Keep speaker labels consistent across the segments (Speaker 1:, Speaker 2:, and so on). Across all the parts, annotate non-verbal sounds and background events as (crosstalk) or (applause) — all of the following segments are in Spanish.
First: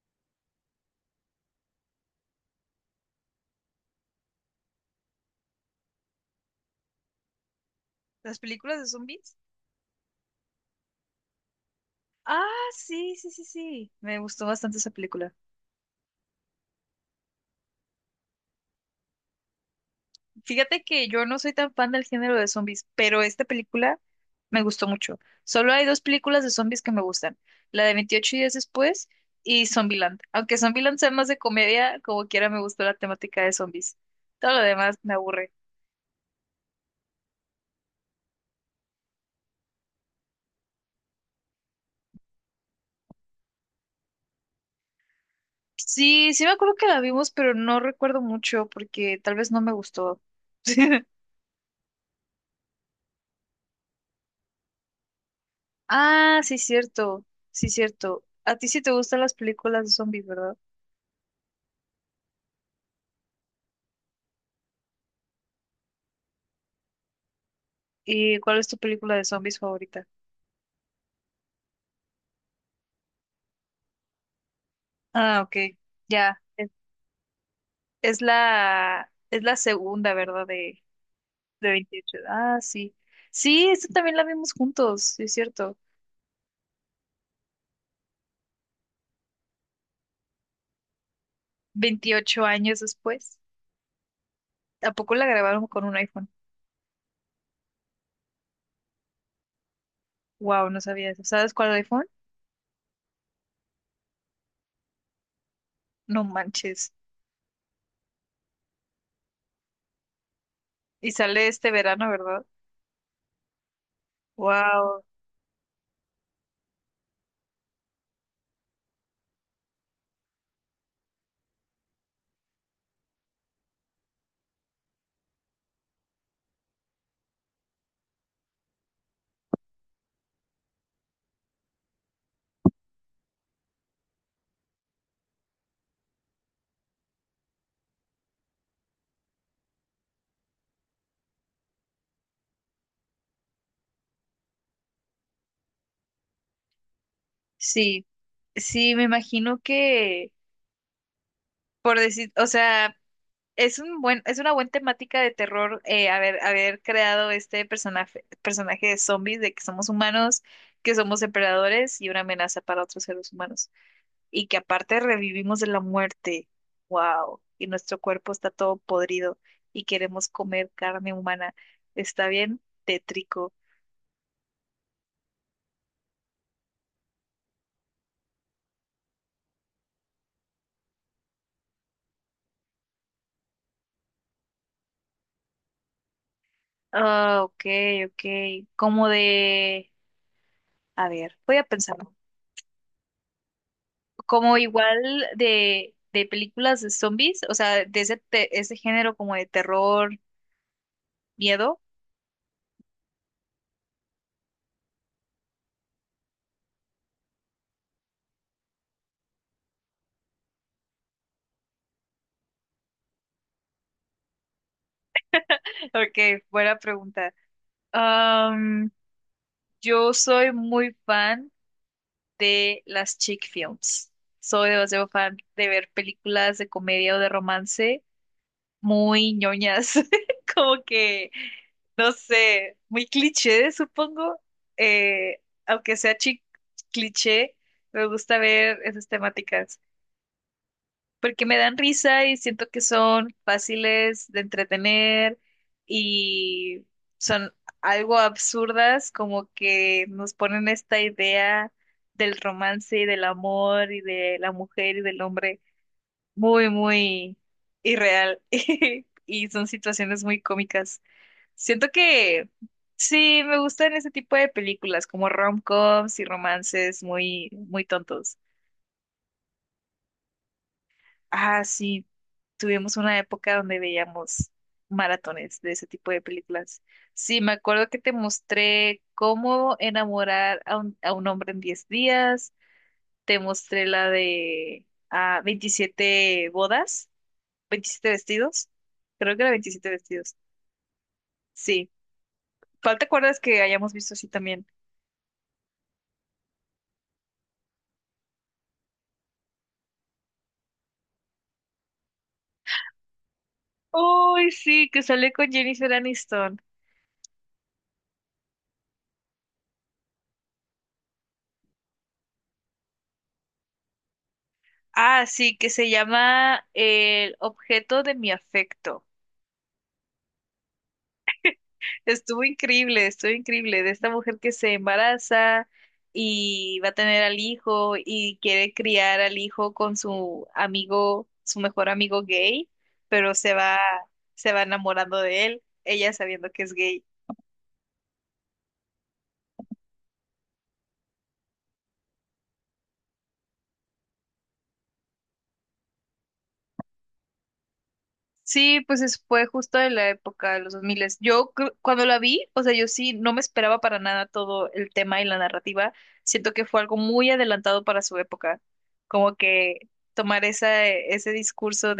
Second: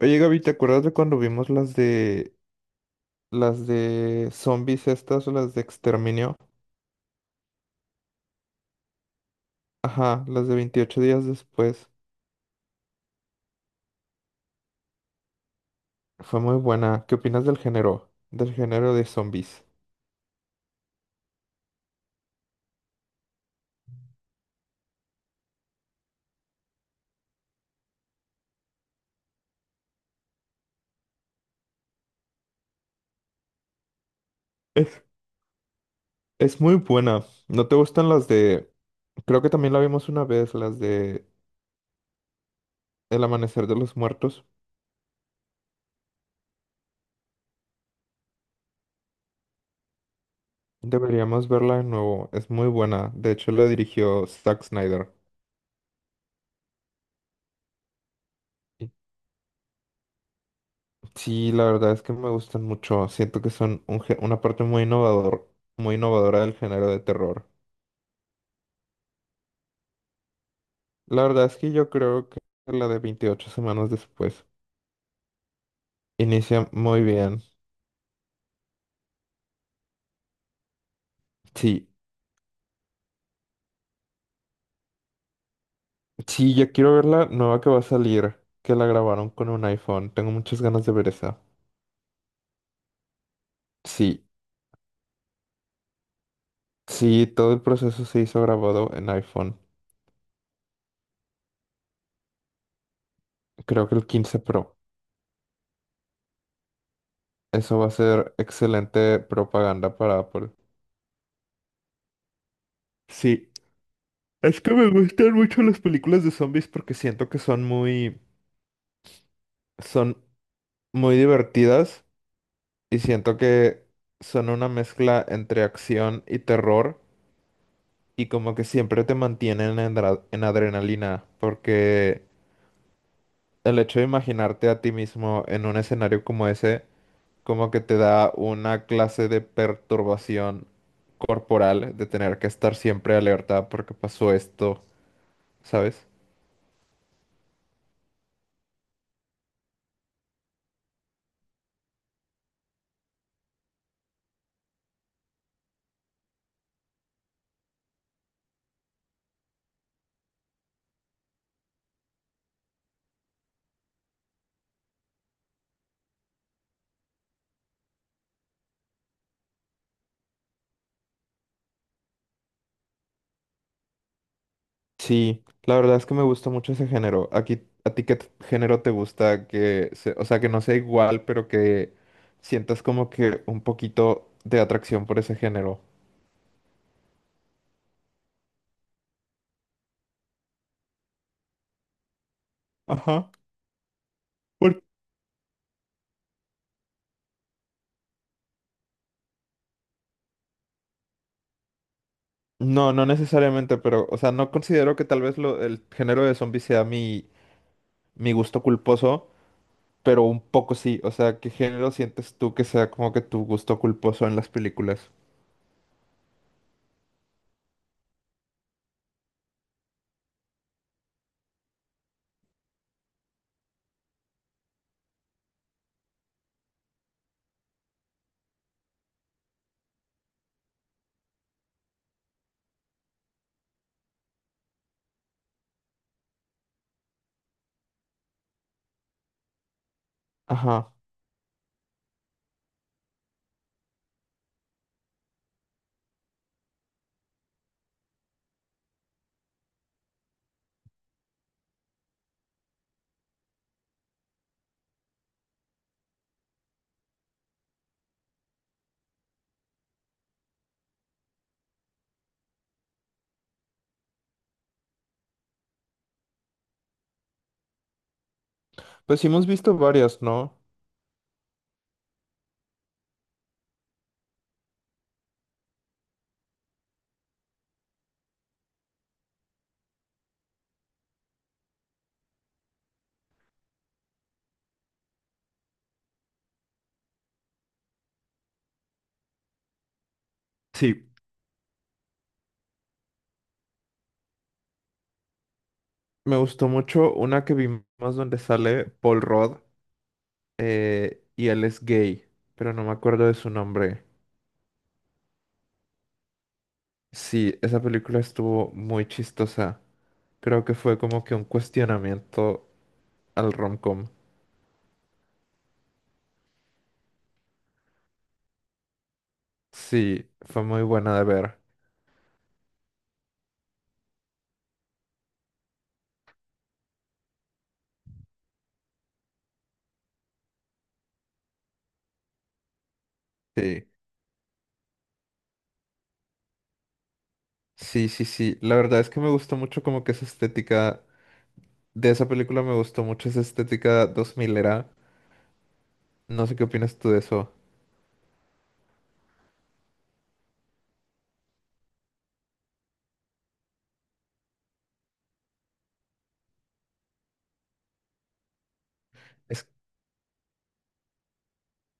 Speaker 1: Oye, Gaby, ¿te acuerdas de cuando vimos las de zombies estas o las de exterminio?
Speaker 2: ¿Las películas de zombies?
Speaker 1: Ajá, las de 28 días después.
Speaker 2: Ah, sí, sí, sí, sí. Me gustó bastante esa película.
Speaker 1: Fue muy buena. ¿Qué opinas del género? Del género de zombies.
Speaker 2: Fíjate que yo no soy tan fan del género de zombies, pero esta película me gustó mucho. Solo hay dos películas de zombies que me gustan. La de Veintiocho días después y Zombieland. Aunque Zombieland sea más de comedia, como quiera me gustó la temática de zombies. Todo lo demás
Speaker 1: Es,
Speaker 2: me aburre.
Speaker 1: es muy buena. ¿No te gustan las de... Creo que también la vimos una vez, las de El amanecer de los muertos.
Speaker 2: Sí, sí me acuerdo que la vimos, pero no recuerdo mucho porque tal vez no me gustó. (laughs)
Speaker 1: Deberíamos verla de nuevo. Es muy buena. De hecho, la dirigió Zack Snyder.
Speaker 2: Ah, sí, cierto. Sí, cierto. A ti sí te gustan las películas de zombies, ¿verdad?
Speaker 1: Sí, la verdad es que me gustan mucho. Siento que son una parte muy innovador, muy innovadora del género de terror.
Speaker 2: ¿Y cuál es tu película de zombies favorita?
Speaker 1: La verdad es que yo creo que la de 28 semanas después
Speaker 2: Ah, ok. Ya.
Speaker 1: inicia
Speaker 2: Es,
Speaker 1: muy bien.
Speaker 2: es la, es la segunda, ¿verdad? De
Speaker 1: Sí,
Speaker 2: veintiocho. Ah, sí. Sí, esta también la vimos juntos, sí, es cierto.
Speaker 1: sí, yo quiero ver la nueva que va a salir, que la grabaron con un iPhone. Tengo muchas ganas de ver esa.
Speaker 2: Veintiocho años después.
Speaker 1: Sí,
Speaker 2: ¿A poco la grabaron con un iPhone?
Speaker 1: sí, todo el proceso se hizo grabado en iPhone.
Speaker 2: Wow, no sabía eso. ¿Sabes cuál iPhone?
Speaker 1: Creo que el 15 Pro.
Speaker 2: No manches.
Speaker 1: Eso va a ser excelente propaganda para Apple.
Speaker 2: Y sale este verano, ¿verdad?
Speaker 1: Sí. Es que me
Speaker 2: Wow.
Speaker 1: gustan mucho las películas de zombies porque siento que son muy divertidas y siento que son una mezcla entre acción y terror y como que siempre te mantienen en adrenalina porque el hecho de imaginarte a ti mismo en un escenario como ese como que te da una clase de perturbación corporal de tener que estar siempre alerta porque pasó esto, ¿sabes?
Speaker 2: Sí. Sí, me imagino que, por decir, o sea. Es un buen, es una buena temática de terror haber creado este personaje de zombies, de que somos humanos, que somos depredadores y una amenaza para otros seres humanos. Y que aparte revivimos de la muerte. ¡Wow! Y nuestro cuerpo está todo podrido y queremos comer carne humana. Está bien tétrico.
Speaker 1: Sí, la verdad es que me gusta mucho ese género. Aquí, ¿a ti género te gusta que, o sea, que no sea igual, pero que sientas como que un poquito de atracción por ese género?
Speaker 2: Ah, ok, ok. Como de... A ver, voy a pensar.
Speaker 1: Ajá.
Speaker 2: Como
Speaker 1: Por-
Speaker 2: igual de películas de zombies, o sea, de ese género como de terror, miedo.
Speaker 1: No, no necesariamente, pero, o sea, no considero que tal vez el género de zombies sea mi gusto culposo, pero un poco sí. O sea, ¿qué género sientes tú que sea como que tu gusto culposo en las películas?
Speaker 2: (laughs) Ok, buena pregunta. Am, yo soy muy fan de las chick films. Soy demasiado fan de ver películas de comedia o de romance muy ñoñas, (laughs) como que, no sé, muy cliché, supongo. Aunque sea chick cliché, me gusta ver esas temáticas,
Speaker 1: Ajá.
Speaker 2: porque me dan risa y siento que son fáciles de entretener y son algo absurdas, como que nos ponen esta idea del romance y del amor y de la mujer y del hombre muy, muy irreal (laughs) y son situaciones muy cómicas. Siento que sí, me gustan ese tipo de películas como rom-coms y romances muy, muy tontos.
Speaker 1: Pues sí hemos visto varias, ¿no?
Speaker 2: Ah, sí, tuvimos una época donde veíamos maratones de ese tipo de películas. Sí, me acuerdo que te mostré cómo enamorar a un hombre en diez días, te mostré la de veintisiete bodas, veintisiete vestidos, creo que era veintisiete vestidos.
Speaker 1: Sí.
Speaker 2: Sí, ¿cuál te acuerdas que hayamos visto así también?
Speaker 1: Me gustó mucho una que vimos donde sale Paul Rudd y él es gay, pero no me acuerdo de su nombre.
Speaker 2: Uy, sí, que sale con Jennifer Aniston.
Speaker 1: Sí, esa película estuvo muy chistosa. Creo que fue como que un cuestionamiento al romcom.
Speaker 2: Ah, sí, que se llama El objeto de mi afecto.
Speaker 1: Sí, fue muy buena de ver.
Speaker 2: Estuvo increíble, estuvo increíble. De esta mujer que se embaraza y va a tener al hijo y quiere criar al hijo con su amigo, su mejor amigo gay, pero se va,
Speaker 1: Sí,
Speaker 2: se va enamorando de él, ella sabiendo que es gay.
Speaker 1: sí, sí, sí. La verdad es que me gustó mucho como que esa estética de esa película, me gustó mucho esa estética 2000era. No sé qué opinas tú de eso.
Speaker 2: Sí, pues es- fue justo en la época de los 2000. Cuando la vi, o sea, yo sí no me esperaba para nada todo el tema y la narrativa. Siento que fue algo muy adelantado para su época. Como que tomar esa, ese discurso.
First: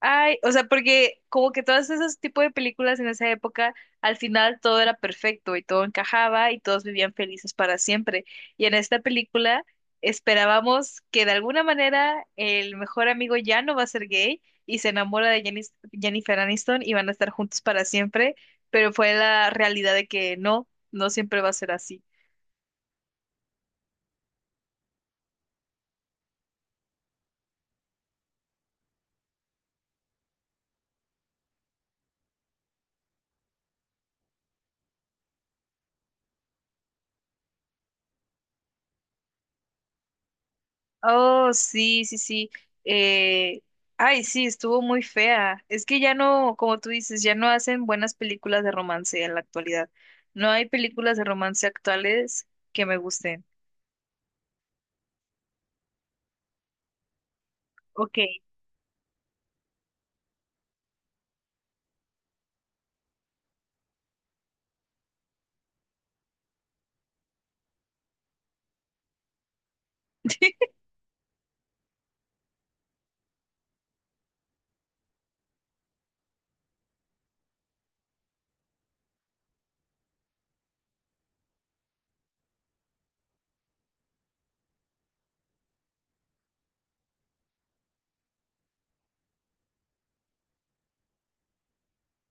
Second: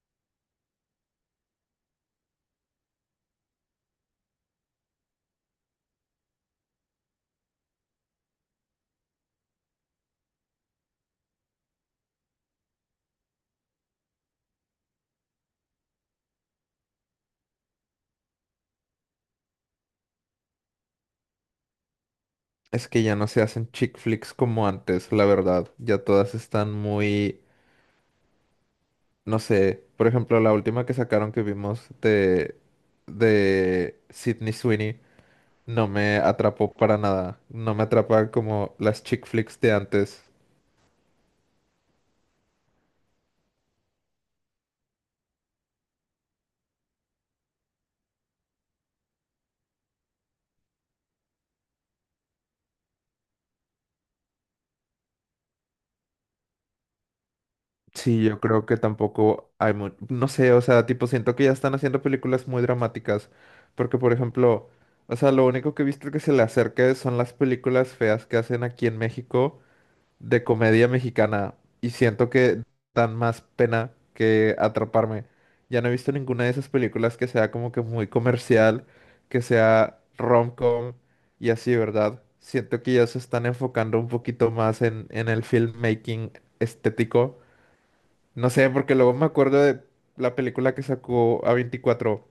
Speaker 2: Ay, o sea, porque como que todos esos tipos de películas en esa época, al final todo era perfecto y todo encajaba y todos vivían felices para siempre. Y en esta película esperábamos que de alguna manera el mejor amigo ya no va a ser gay y se enamora de Jennifer Aniston y van a estar juntos para siempre, pero fue la realidad de que no, no siempre va a ser así.
Speaker 1: Es que ya no se hacen chick flicks como antes, la verdad. Ya todas están muy, no sé, por ejemplo, la última que sacaron que vimos de Sydney Sweeney no me atrapó para nada. No me atrapa como las chick flicks de antes.
Speaker 2: Oh, sí, sí, sí. Eh, ay, sí, estuvo muy fea. Es que ya no, como tú dices, ya no hacen buenas películas de romance en la actualidad. No hay películas de romance actuales que me gusten. Ok.
Speaker 1: Sí, yo creo que tampoco hay no sé, o sea, tipo siento que ya están haciendo películas muy dramáticas, porque por ejemplo, o sea, lo único que he visto que se le acerca son las películas feas que hacen aquí en México de comedia mexicana y siento que dan más pena que atraparme. Ya no he visto ninguna de esas películas que sea como que muy comercial, que sea rom-com y así, ¿verdad? Siento que ya se están enfocando un poquito más en el filmmaking estético. No sé, porque luego me acuerdo de la película que sacó a veinticuatro,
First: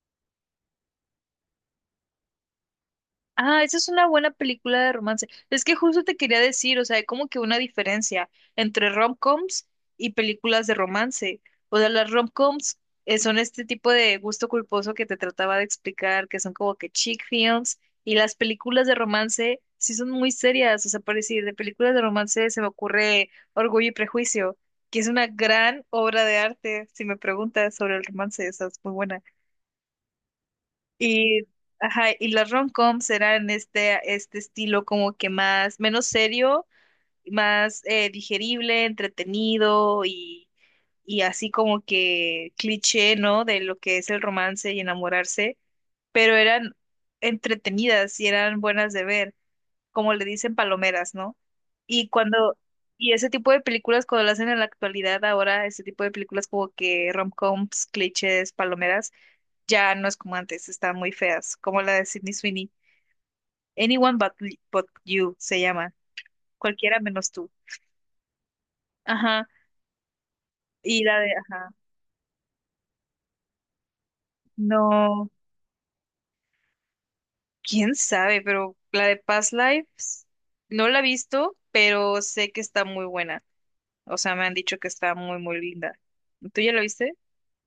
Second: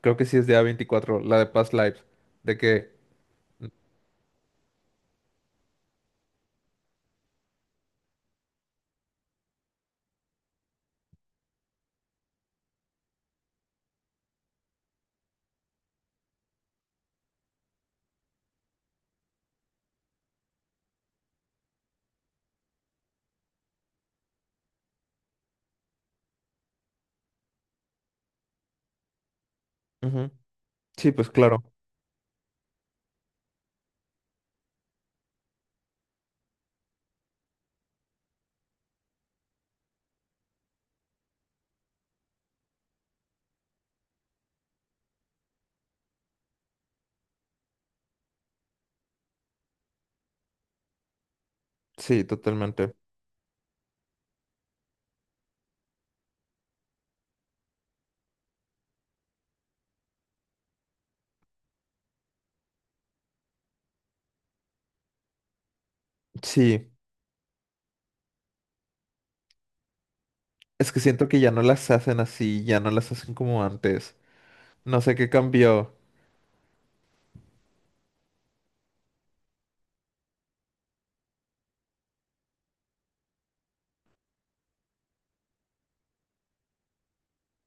Speaker 1: creo que sí es de a veinticuatro la de Past Lives, de que...
Speaker 2: Ah, esa es una buena película de romance. Es que justo te quería decir, o sea, hay como que una diferencia entre rom-coms y películas de romance. O sea, las rom-coms son este tipo de gusto culposo que te trataba de explicar, que son como que chick films, y las películas de romance sí son muy serias. O sea, por decir, de películas de romance se me ocurre Orgullo y Prejuicio, que es una gran obra de arte; si me preguntas sobre el romance, esa es muy buena.
Speaker 1: Ujú. Sí, pues
Speaker 2: Y,
Speaker 1: claro,
Speaker 2: ajá, y las rom-coms eran este, estilo como que más, menos serio, más digerible, entretenido y así como que cliché, ¿no? De lo que es el romance y enamorarse, pero eran entretenidas y eran buenas de ver, como le dicen palomeras, ¿no? Y
Speaker 1: sí,
Speaker 2: cuando,
Speaker 1: totalmente.
Speaker 2: y ese tipo de películas, cuando lo hacen en la actualidad, ahora ese tipo de películas como que rom-coms, clichés, palomeras ya no es como antes, están muy feas, como la de Sydney Sweeney. Anyone but you se llama.
Speaker 1: Sí.
Speaker 2: Cualquiera menos tú. Ajá.
Speaker 1: Es que siento que ya no
Speaker 2: Ajá.
Speaker 1: las hacen así, ya no las hacen como antes. No sé qué
Speaker 2: No,
Speaker 1: cambió.
Speaker 2: quién sabe, pero la de Past Lives no la he visto, pero sé que está muy buena. O sea, me han dicho que está muy, muy linda. ¿Tú ya la viste?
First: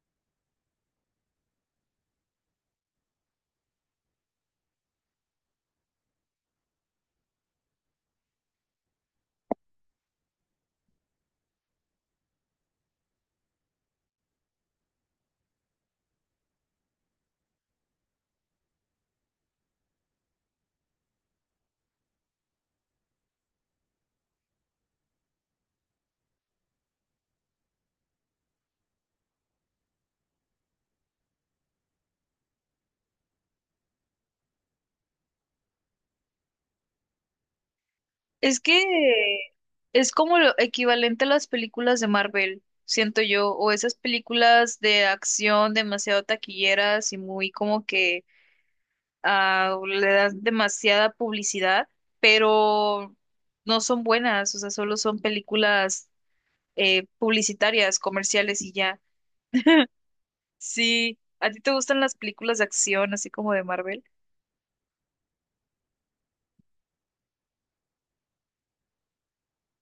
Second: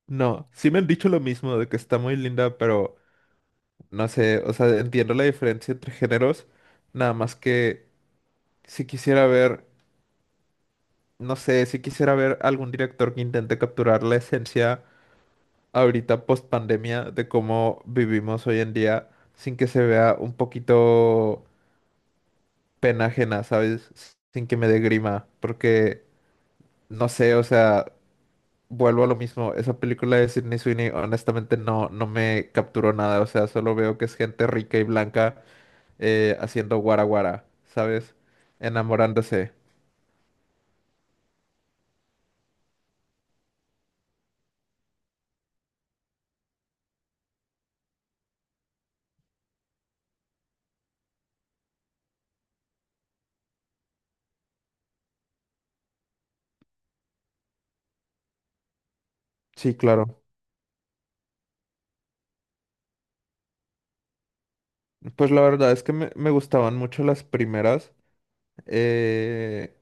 Speaker 1: No, sí me han dicho lo mismo de que está muy linda, pero no sé, o sea, entiendo la diferencia entre géneros, nada más que si quisiera ver, no sé, si quisiera ver algún director que intente capturar la esencia ahorita post pandemia de cómo vivimos hoy en día sin que se vea un poquito pena ajena, ¿sabes? Sin que me dé grima, porque no sé, o sea, vuelvo a lo mismo, esa película de Sydney Sweeney honestamente no, no me capturó nada, o sea, solo veo que es gente rica y blanca haciendo guara guara, ¿sabes?
Speaker 2: Es que
Speaker 1: Enamorándose.
Speaker 2: es como lo equivalente a las películas de Marvel, siento yo, o esas películas de acción demasiado taquilleras y muy como que o le das demasiada publicidad, pero no son buenas, o sea, solo son películas publicitarias, comerciales y ya.
Speaker 1: Sí, claro.
Speaker 2: Sí, ¿a ti te gustan las películas de acción, así como de Marvel?
Speaker 1: Pues la verdad es que me gustaban mucho las primeras, eh,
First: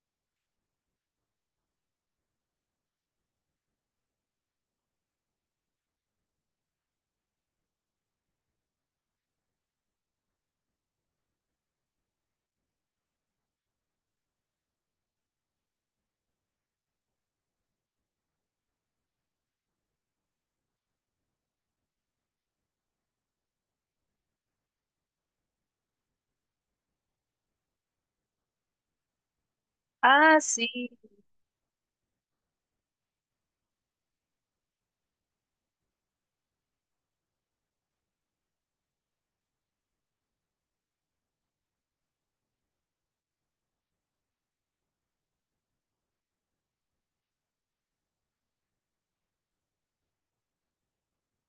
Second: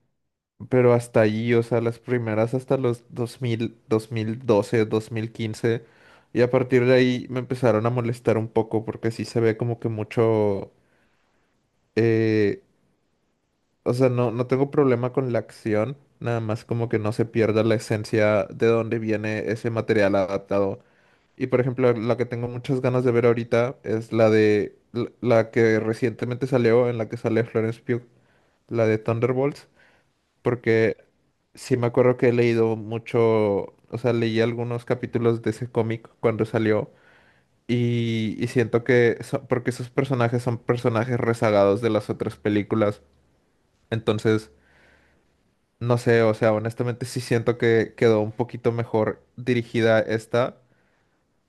Speaker 1: pero hasta allí, o sea, las primeras hasta los 2000, 2012, 2015, y a partir de ahí me empezaron a molestar un poco porque sí se ve como que mucho... eh, o sea, no, no tengo problema con la acción, nada más como que no se pierda la esencia de dónde viene ese material adaptado. Y por ejemplo, la que tengo muchas ganas de ver ahorita es la de la que recientemente salió, en la que sale Florence Pugh, la de Thunderbolts,
Speaker 2: Ah, sí.
Speaker 1: porque sí me acuerdo que he leído mucho, o sea, leí algunos capítulos de ese cómic cuando salió y siento que, porque esos personajes son personajes rezagados de las otras películas, entonces... No sé, o sea, honestamente sí siento que quedó un poquito mejor dirigida esta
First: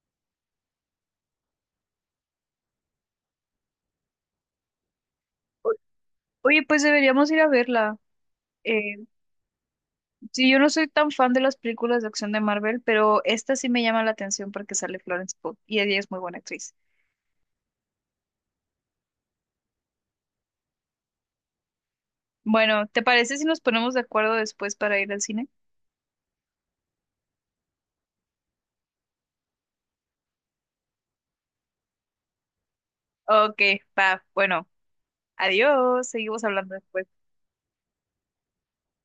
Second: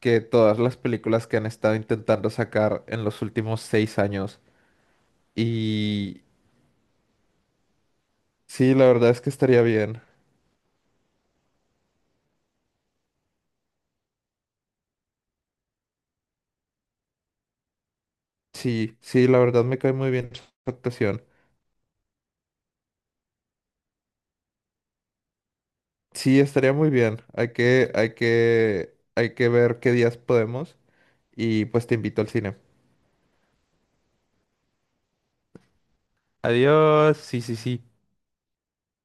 Speaker 1: que todas las películas que han estado intentando sacar en los últimos 6 años.
Speaker 2: O-
Speaker 1: Y
Speaker 2: Oye, pues deberíamos ir a verla.
Speaker 1: sí, la
Speaker 2: Eh,
Speaker 1: verdad es que estaría bien.
Speaker 2: sí, yo no soy tan fan de las películas de acción de Marvel, pero esta sí me llama la atención porque sale Florence Pugh y ella es muy buena actriz.
Speaker 1: Sí, sí, la verdad me cae muy bien su actuación.
Speaker 2: Bueno, ¿te parece si nos ponemos de acuerdo después para ir al cine?
Speaker 1: Sí, estaría muy bien. Hay que ver qué días podemos y pues te invito al cine.
Speaker 2: Ok, va, bueno. Adiós, seguimos hablando después.
Speaker 1: Adiós, sí, sí, sí.